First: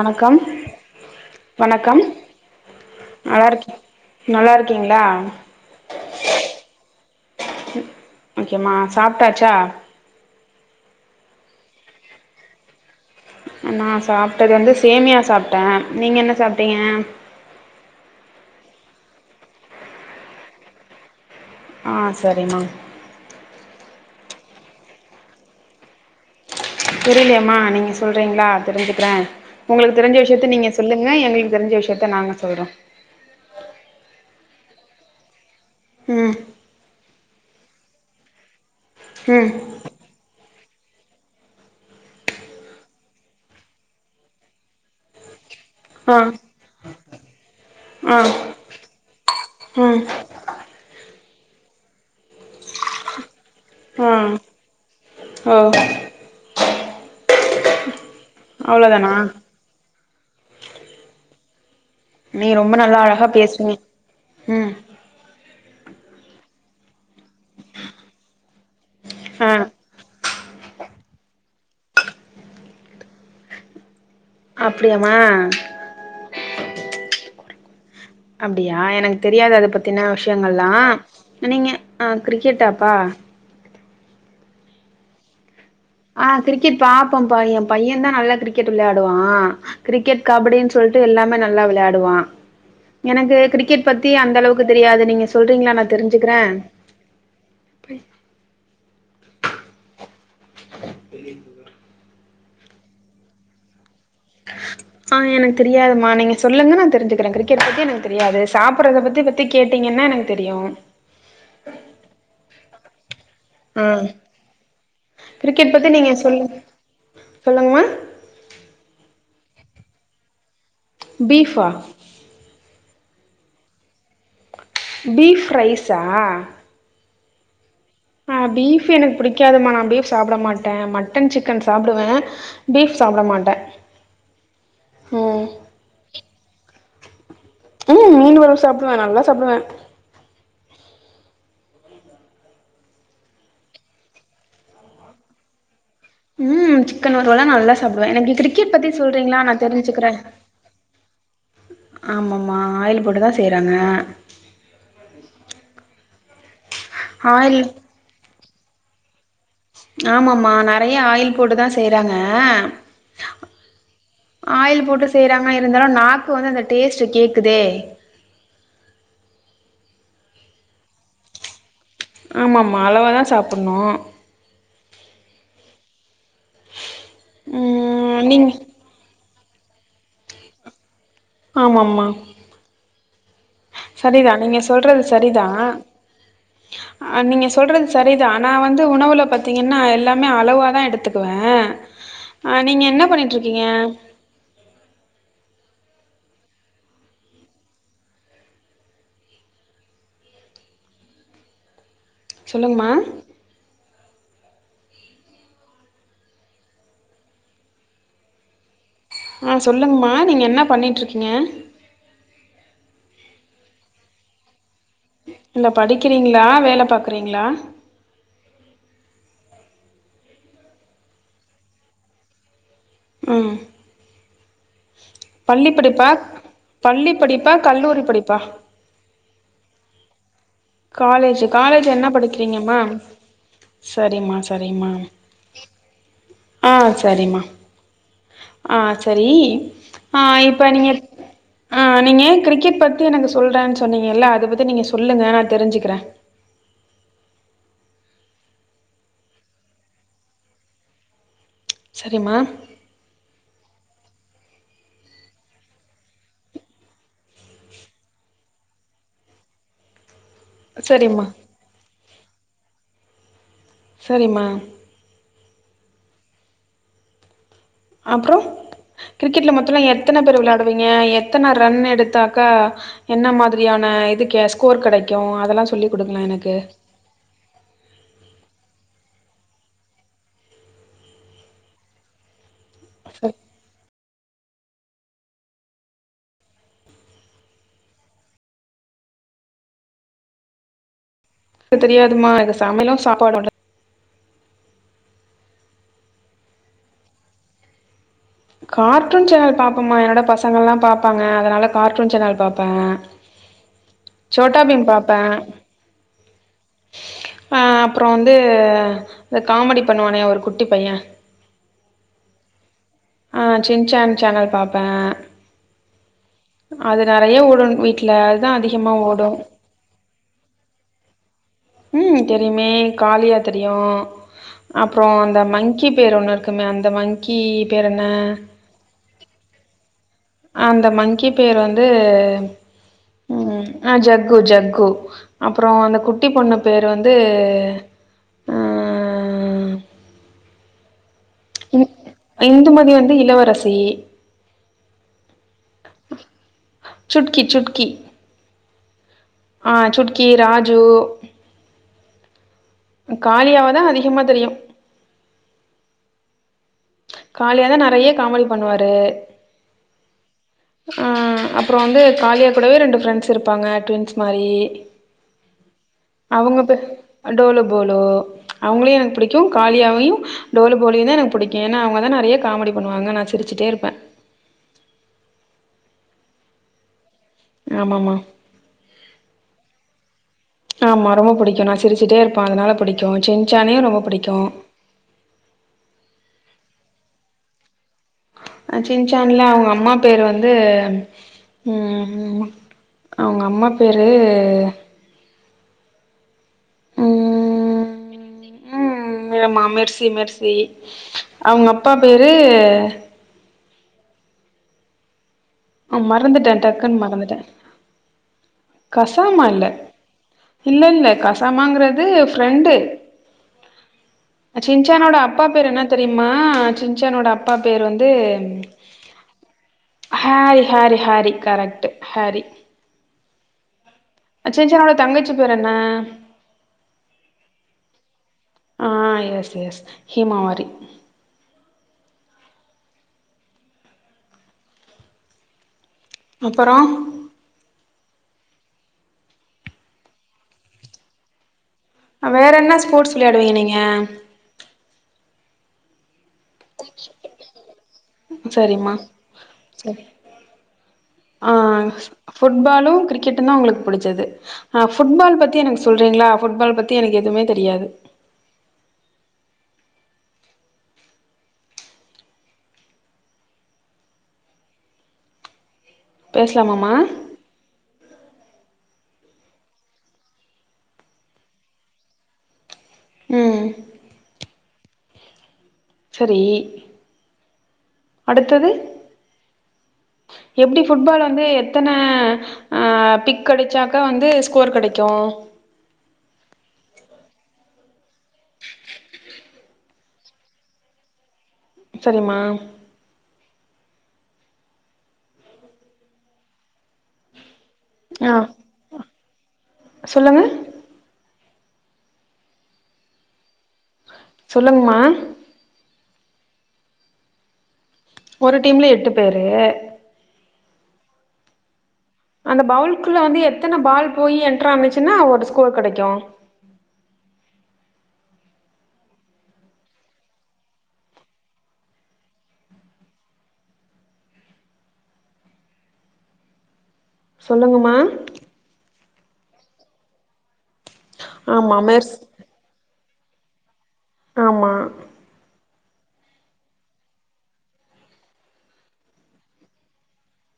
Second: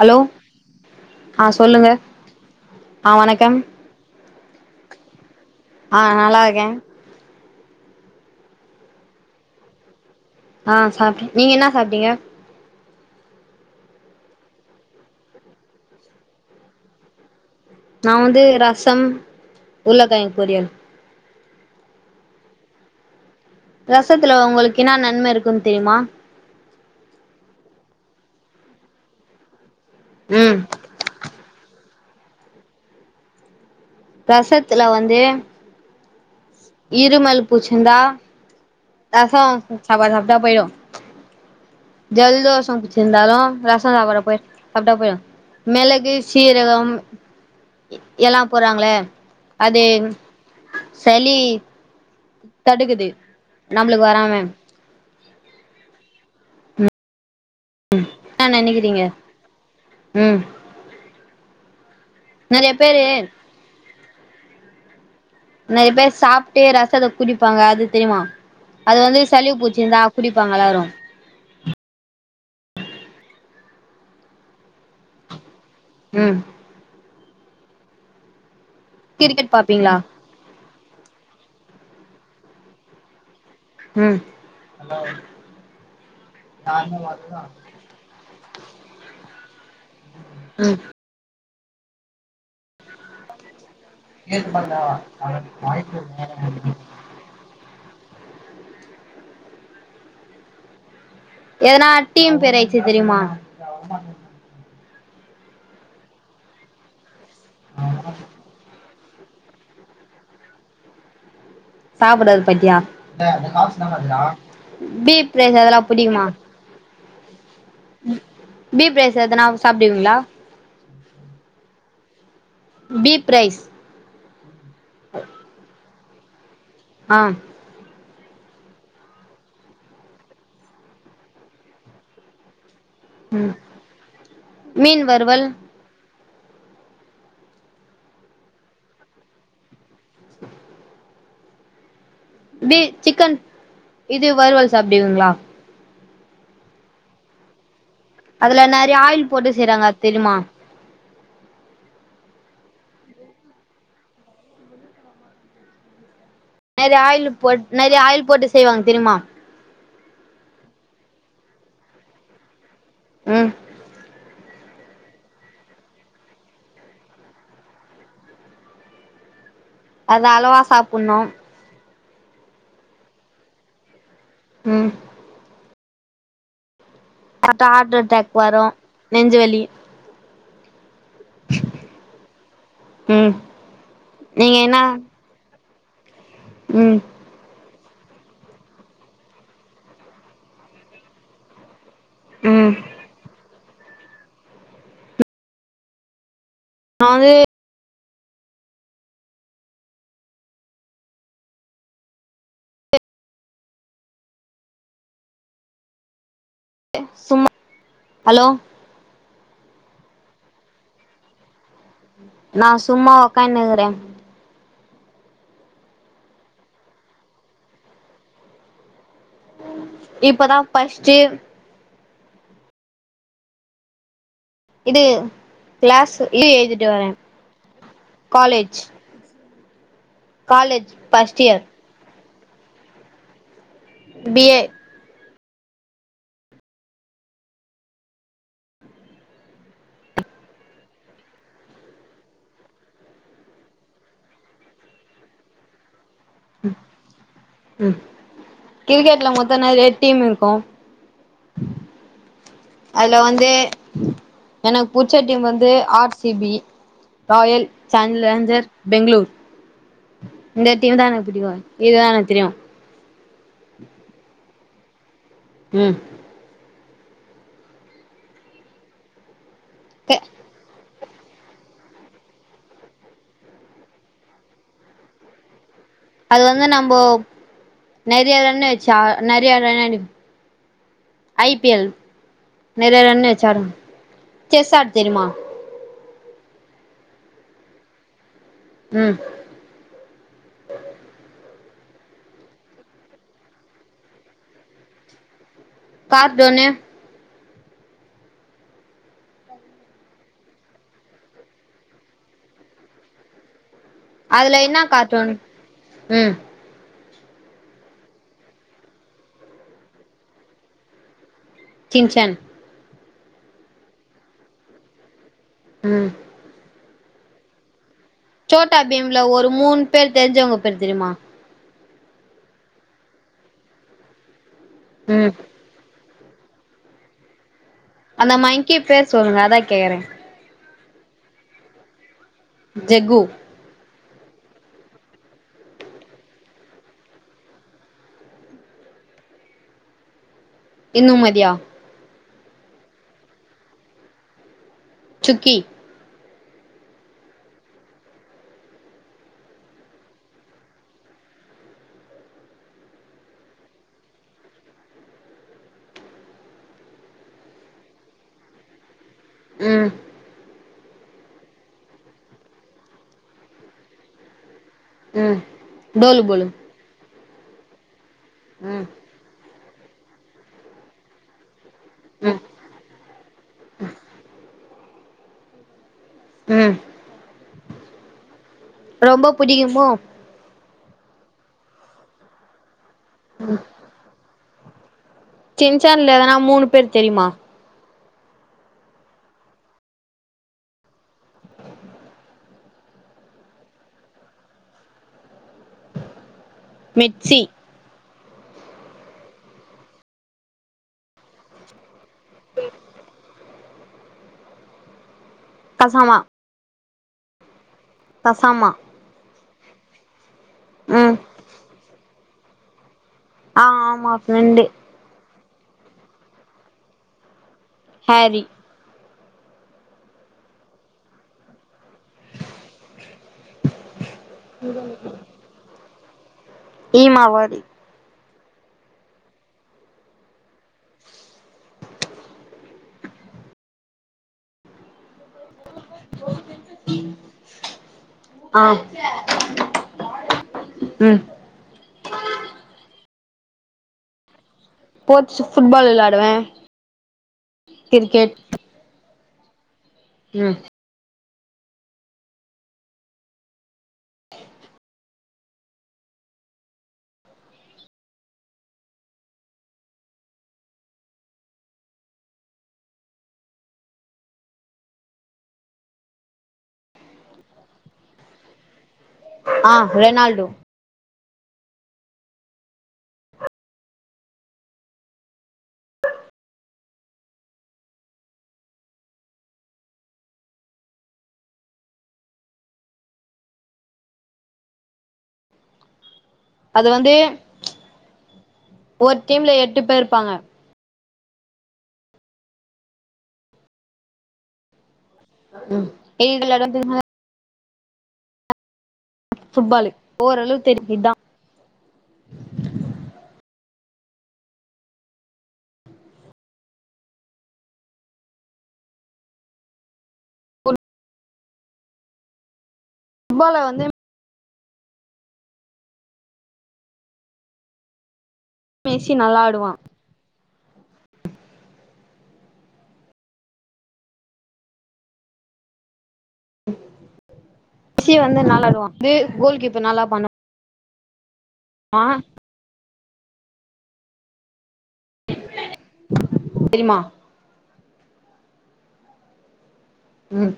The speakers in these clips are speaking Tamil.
ஹலோ ஆ சொல்லுங்க வணக்கம் ஆ வணக்கம் நல்லாருக் நல்லாருக்கீங்ளா ஆ நல்லா இருக்கே ஓகேமா சாப்ட்டாச்சா ஆ சாப்ட்ட நீங்க என்ன சாப்ட்டீங்க நா சாப்ட்டது வந்து சேமியா சாப்ட்ட நீங்க என்ன சாப்ட்டீங்க நா வந்து ரசம் உருளக்கெழ்ங்கு பொரியல் ஆ செரிமா ரசத்துல உங்களுக்கு என்ன நன்ம இருக்குன் தெரிமா புரிலியேமா நீங்க சொல்றீங்ளா தெரிஞ்சுக்றே உங்ளுக் தெரிஞ்ச விஷ்யத்த ம் நீங்க சொல்லுங்க எங்குளுக்கு தெரிஞ்ச விஷ்யத்த நாங்க சொல்றோ ரசத்துல வந்து ம் இருமல் புச்சுந்தா ரசோ ம் சாப்பாடு சாப்ட்டா போயிடு ஜெல்தோஷ புடிச்சிருந்தாலு ரசோ சாப்பாட சாப்ட்டா போயிடு மிளகு ஆ சீரகம் ஆ எல்லா போற்றாங்ள அது ம் சலி தடுக்குது நம்மளுக்கு அ வராம ஒ அ நெனக்கிறீங்க அவ்ளோதானா ம் நீ நெறைய ரொம்ப நல்லா பேரு அழகா பேசினிங்க ம் நெறைய பேர் சாப்ட்டு ரசத்த குடிப்பாங்க அது தெரிமா அது வந்து ஆ சலி புச்சிருந்தா குடிப்பாங்க எல்லாரு அப்டியாமா ம் அப்டியா எனக்கு கிரிக்கெட் தெரியாது அத பாப்பீங்களா பத்தின விஷ்யங்கல்லா நீங்கஅ கிரிக்கெட்டாப்பா ம் ஆ கிரிக்கெட் பாப்போம்பா எ பைய தா நல்லா கிரிக்கெட் விள்யாடுவா கிரிக்கெட் கபடின் ம் சொல்ட்டு எல்லாமே நல்லா விளையாடுவா எனக்கு கிரிக்கெட் பத்தி அந்த அளவுக்கு தெரியாது நீங்க சொல்றீங்ளா நா தெரிஞ்சுக்ற [unintelligible] எதனா டீம் பேர் எய்ச்சு தெரியுமா [unintelligible] அ எனக்கு தெரியாதுமா நீங்க சொல்லுங்க நா தெரிஞ்சுக்ற கிரிக்கெட் பத்தி எனக்கு தெரியாது சாப்புட்றத பத்தி தி கேட்டீங்கன்னா எனக்கு தெரியு சாப்புட்டது பத்தியா ம் பீஃப் ரைஸ் கிரிக்கெட் அதலா பத்தி நீங்க புடிக்குமா சொல்லு சொல்லுங்கமா பீஃப் ரைஸ் எதுனா சாப்டுவீங்ளா பீஃபா பீப் ரைஸ் பீஃப் ரைஸா அ அ பீஃப் எனக்கு புடிக்காதுமா நா பீஃப் சாப்ட மாட்ட மட்டன் சிக்கன் சாப்டுவ பீஃப் சாப்புட மாட்ட மீன் வறுவல் வரு சாப்டுவ நால்லா சாப்டுவ பீ சிக்கன் இது வருவல் சாப்டுவீங்ளா ம் சிக்கன் வறுவல்லா நல்ல சாப்டுவ எனக்கு அதுல கிரிக்கெட் பத்தி நெறைய ஆயில் சொல்றீங்ளா போட்டு நா செய்றாங்க அது தெரிஞ்சுக்ற தெரியுமா ஆமாம்மா ஆயில் போட்டு தா செய்றாங்க நெறிய ஆயில் போட் நெறிய ஆயில் போட்டு செய்வாங்க தெரியுமா ஆமம்மா நறைய ஆயில் போட்டு தா செய்றாங்க ம் ஆயில் போட்டு செய்றாங்க இருந்தாலு நாக்கு வந்து அந்த டேஸ்ட்டு கேட்குதே அது அளவா சாப்புட்ணு ஆமம்மா அளவா தா சாப்புட்ணு ம் [inaudible] ஹார்ட் ம் அட்டாக் நீங்க வரு நெஞ்சுவலி ஆமாம்மா உம் சரிதா நீங்க சொல்றது சரிதா உம் அ நீங்க சொல்றது சரிதா நா வந்து உணவுல பாத்திங்கன்னா எல்லாமே அளவா தா எடுத்துக்குவே அ ம் நீங்க என்ன பண்ணிட்ருக்கீங்க [unintelligible] சொல்லுங்மா சும்மா அலோ அ சொல்லுங்மா நீங்க என்ன பண்ணிட்ருக்கீங்க நா சும்மா ஒக்கானுக்குறே இல்ல படிக்கிறீங்ளா வேல பாக்குறீங்ளா இப்பதா பஸ்ட்டு ம் இது பள்ளி படிப்பா கிளாஸ் இது எழுதிட்டு வரே பள்ளி படிப்பா கல்லூரி படிப்பா college college first college year college என்ன படிக்கிறீங்கம்மா செரிமா பி ஏ செரிமா ஆ செரிமா ஆ சேரி ஆ இப்ப நீங்க ஆ நீங்க கிரிக்கெட் பத்தி எனக்கு சொல்றேன் சொன்னீங்கல்ல அத பத்தி நீங்க சொல்லுங்க நா தெரிஞ்சிக்கிறே ம் கிரிக்கெட்ல மொத்தோ நெறைய டீம் இருக்கு செரிம்மா அதுல வந்து எனக் புச்ச டீம் வந்து R C B Royal challenger Bangalore இந்த டீம் தா சரிம்மா எனக் பிடிக்கு இதுதா எனக் தெரியு செரிமா உம் அப்பறோ கிரிக்கெட்ல மொத்தலா கே எத்தன பேர் வெளயாடுவீங்க எத் எத்தன ரன் எடுத்தாக்கா என்ன மாதிரியான இதுக் கெ ஸ்கோர் கெடைக்கு அதெல்லா சொல்லி அது வந்து நம்போ நெறைய ரன் வெச்சா நெறைய ரன் அடிப் ஐ பி எல் நெறைய ரன் வெச் ஆடு செஸ் ஆட் தெரிமா உம் இப்போ தெரியாதும்மா இது சமையலு சாப்பாடோட கார்ட்டோனு கார்ட்டூன் சேனல் பாப்போம்மா என்னோட பசங்கெல்லா பாப்பாங்க அதனால கார்ட்டூன் சேனல் பாப்பே அதுல சோட்டா என்னா பீம் கார்ட்டூன் பாப்பே ம் ஆ அப்பறோ வந்து இந்த காமெடி பண்ணுவானே ஒரு குட்டி பைய சின்சன் ஆ சின்சன் சேனல் பாப்பே ம் அது நெறைய ஓடுன் வீட் சோட்டா பீம்ல ஒரு மூண் பேர் தெரிஞ்சவங்க பேர் தெரிமா ம் தெரியுமே காலியா தெரியு அப்றோ ம் அந்த மங்கி பேர் ஒன்னுருக்குமே அந்த மங்க்கி பேர் என்ன க்கி பேர் சொல்லுங்க அதா கேக்கறே அந்த மங்க்கி பேர் வந்து ஜெக்கு ம் ஆ ஜக்கு ஜக்கு அப்றோ அந்த குட்டி பொண்ணு பேர் வந்து ஆ இந்நுமதியா ம் இந்துமதி வந்து இளவரசி சுக்கி சுட்கி சுட்கி ஆ சுட்கி, ராஜு காளியாவதா அதிகமா தெரியு காளியா தா நறைய காமெடி பண்ணுவாரு ம் அ அப்பறோ வந்து காளியா கூடவே ரெண்டு ஃப்ரெண்ட்ஸ் இருப்பாங்க ட்வின்ஸ் மாரி ம் டோலு போலு அவங்க பே அ டோலு போலு ம் அவங்ளயு எனக் பிடிக் கு காளியாவயு டோலு போலுயு தா எனக்கு புடிக்கு ஏனா அவங்க தா நெறைய ம் காமடி பண்ணுவாங்க நா சிரிச்சிட்டே இருப்பே ம் ஆமாமா ரொம்ப புடிக்குமோ ஆமா ரொம்ப புடிக்கு நா சிரிச்சிட்டே இருப்பே அதுனால புடிக்கு சின்சானயு ரொம்ப புடிக்கு சின்சான்ல எதனா மூணு பேர் தெரிமா அ சின்சான்ல அவங்க அம்மா பேரு வந்து ம் அவங்க அம்மா பேரு மெட்ஸி ம் ஆமா மெர்ஸி மெர்ஸி அவங்கப்பா பேரு அ கசாமா மறந்துட்டே டக்குன் மறந்துட்டே கஸாமா கஸாமா இல்ல இல்லல்ல ம் கஸாமாங்றது ஃப்ரெண்டு ஆ ஆமா ஃப்ரெண்டு சின்சான்னோட அப்பா பேரு என்ன தெரியுமா சின்சான்னோட அப்பா பேர் வந்து ஹாரி ம் Harry Harry Harry correct Harry சின்சான்னோட தங்கச்சி பேர் என்ன ஈமாவாரி ஆ எஸ் எஸ் ஹீமாவாரி அப்பறோ ஆ ம் வேறென்ன ஸ்போட்ஸ் விளயாடுவீங்க நீங்க ஸ்போட்ஸ்ஸு ஃபுட்பால் விளாடுவே கிரிக்கெட் சரிம்மா சரி ம் ஆ ஃபுட்பாலு கிரிக்கெட்டு தா உங்களுக் புடிச்சது ஆ ஃபுட்பால் பத்தி எனக் சொல்றீங்ளா ஃபுட்பால் பத்தி எனக் எதுமே தெரியாது பேஸ்லாமாமா ஆ ரெனால்டு ம் சரி அடுத்தது எப்டி புட்பால் வந்து எத்தன ஆ டிக் அடிச்சாக்கா வந்து ஸ்கோர் கெடைக்கு அது வந்து ஒரு டீம்ல எட்டு பேர் இருப்பாங்க சேரிமா ம் [unintelligible] ஆ ஃபுட் பாலு சொல்லுங்க ஓரளவு தெரியு இதா சொல்லுங்மா ஒரு டீம்ல எட்டு பேரு அந்த பவுல்குள்ள வந்து எத்தன பால் போய் என்டர் ஆனுச்சுன்னா ஒரு ஸ்கோர் கெடைக்கு பேசி நல்லாடுவா சொல்லுங்கமா சி வந்து நல்லாடுவா இது கோல் கீப்பர் நல்லா பண்ணு ஆமா மெர்ஸ் ஆமா தெரிமா ம்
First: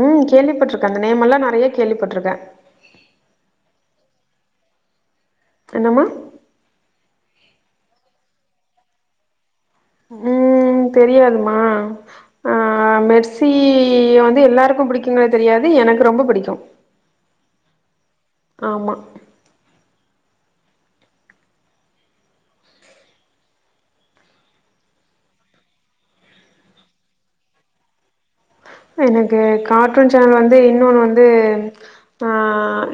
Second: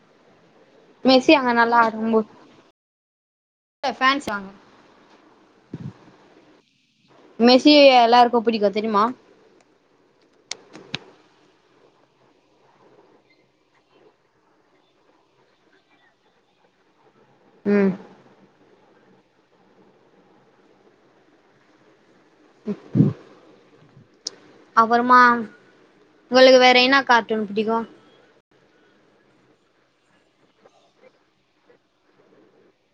ம் கேள்விப்பட்டிருக்கே அந்த நேம் மெஸ்ஸி எல்லா அங்க நெறைய நல்லா கேள்விப்பட்டுருக்கே ஏ பேன்ஸ் வாங்க என்னம்மா மெசி எல்லாருக்கு பிடிக்கு தெரியுமா ம் தெரியாதுமா ஆஹ மெர்சி வந்து எல்லாருக்கு பிடிக்குங்களே தெரியாது எனக்கு ரொம்ப பிடிக்கு ம் ஆமா க்கு அப்றமா உங்களுக்கு வேற என்ன கார்ட்டூன் பிடிக்கு எனக்கு கார்ட்டூன் சேனல் வந்து இன்னொன்னு வந்து ஆ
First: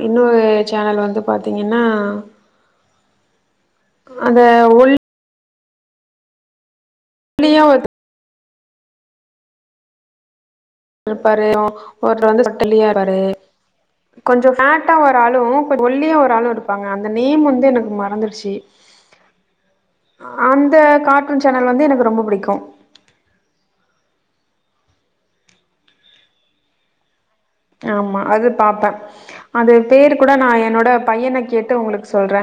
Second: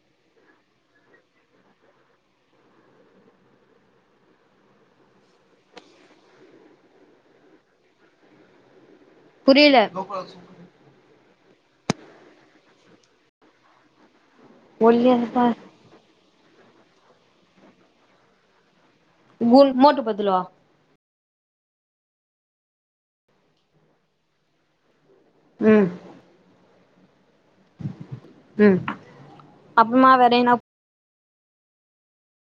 இன்னொரு சேனல் வந்து பாத்தீங்கன்னா அந்த ஒல் நீயே ஓட்டு புரியல இருப்பாரு ஒரு வந்துட்டலியாறாரு கொஞ்சோ ஃபேட்டா ஒல்லியா ஓரு ஆளு இருப்பா ஒல்லியா ஒரு ஆளு இருப்பாங்க அந்த நேம் வந்து எனக்கு மறந்துடுச்சு குண் மோட்டு பத்துலுவா அந்த கார்ட்டூன் சேனல் வந்து எனக்கு ரொம்ப பிடிக்கு ம் ஆமா அது ம் பாரப்பே அது அப்புறமா பேரு வேற கூட நா என்ன என்னோட பையனை கேட்டு உங்களுக்கு சொல்றே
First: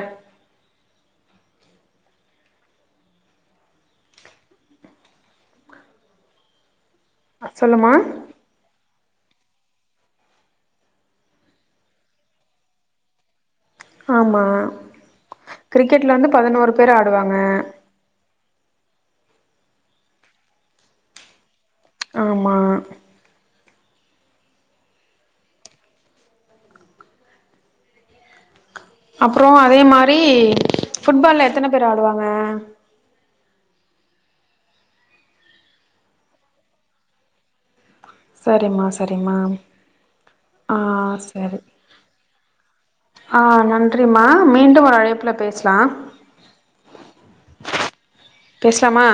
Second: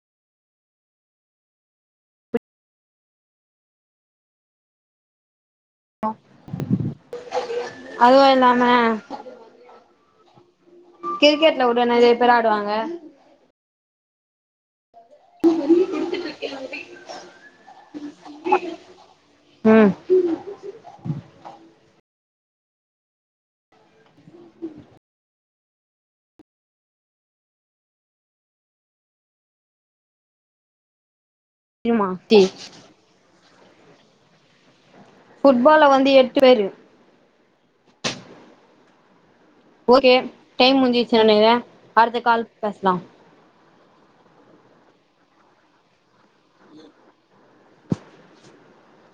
சொல்லுமா அதுவு இல்லாம கிரிக்கெட்ல உட்ட நேறைய பேர் ஆடுவாங்க ஆமாம் கிரிக்கெடில் வந்து பதினோரு பேர் ஆடுவாங்க ம் ஆமா அப்ற அதே மாரி புட்பால்ல எத்தனை பேர் தெரியுமா ஆடுவாங்க டி ஃபுட்பால வந்து எட்டு பேரு சேரிம்மா சேரிம்மா ஓகே டைம் முடிஞ்சிருச்சுன் நெனைக்கிறே அடுத்த கால் பேசலா ஆ நன்றிம்மா மீண்டும் ஒரு அழைப்புல பேசலா பேசலாமா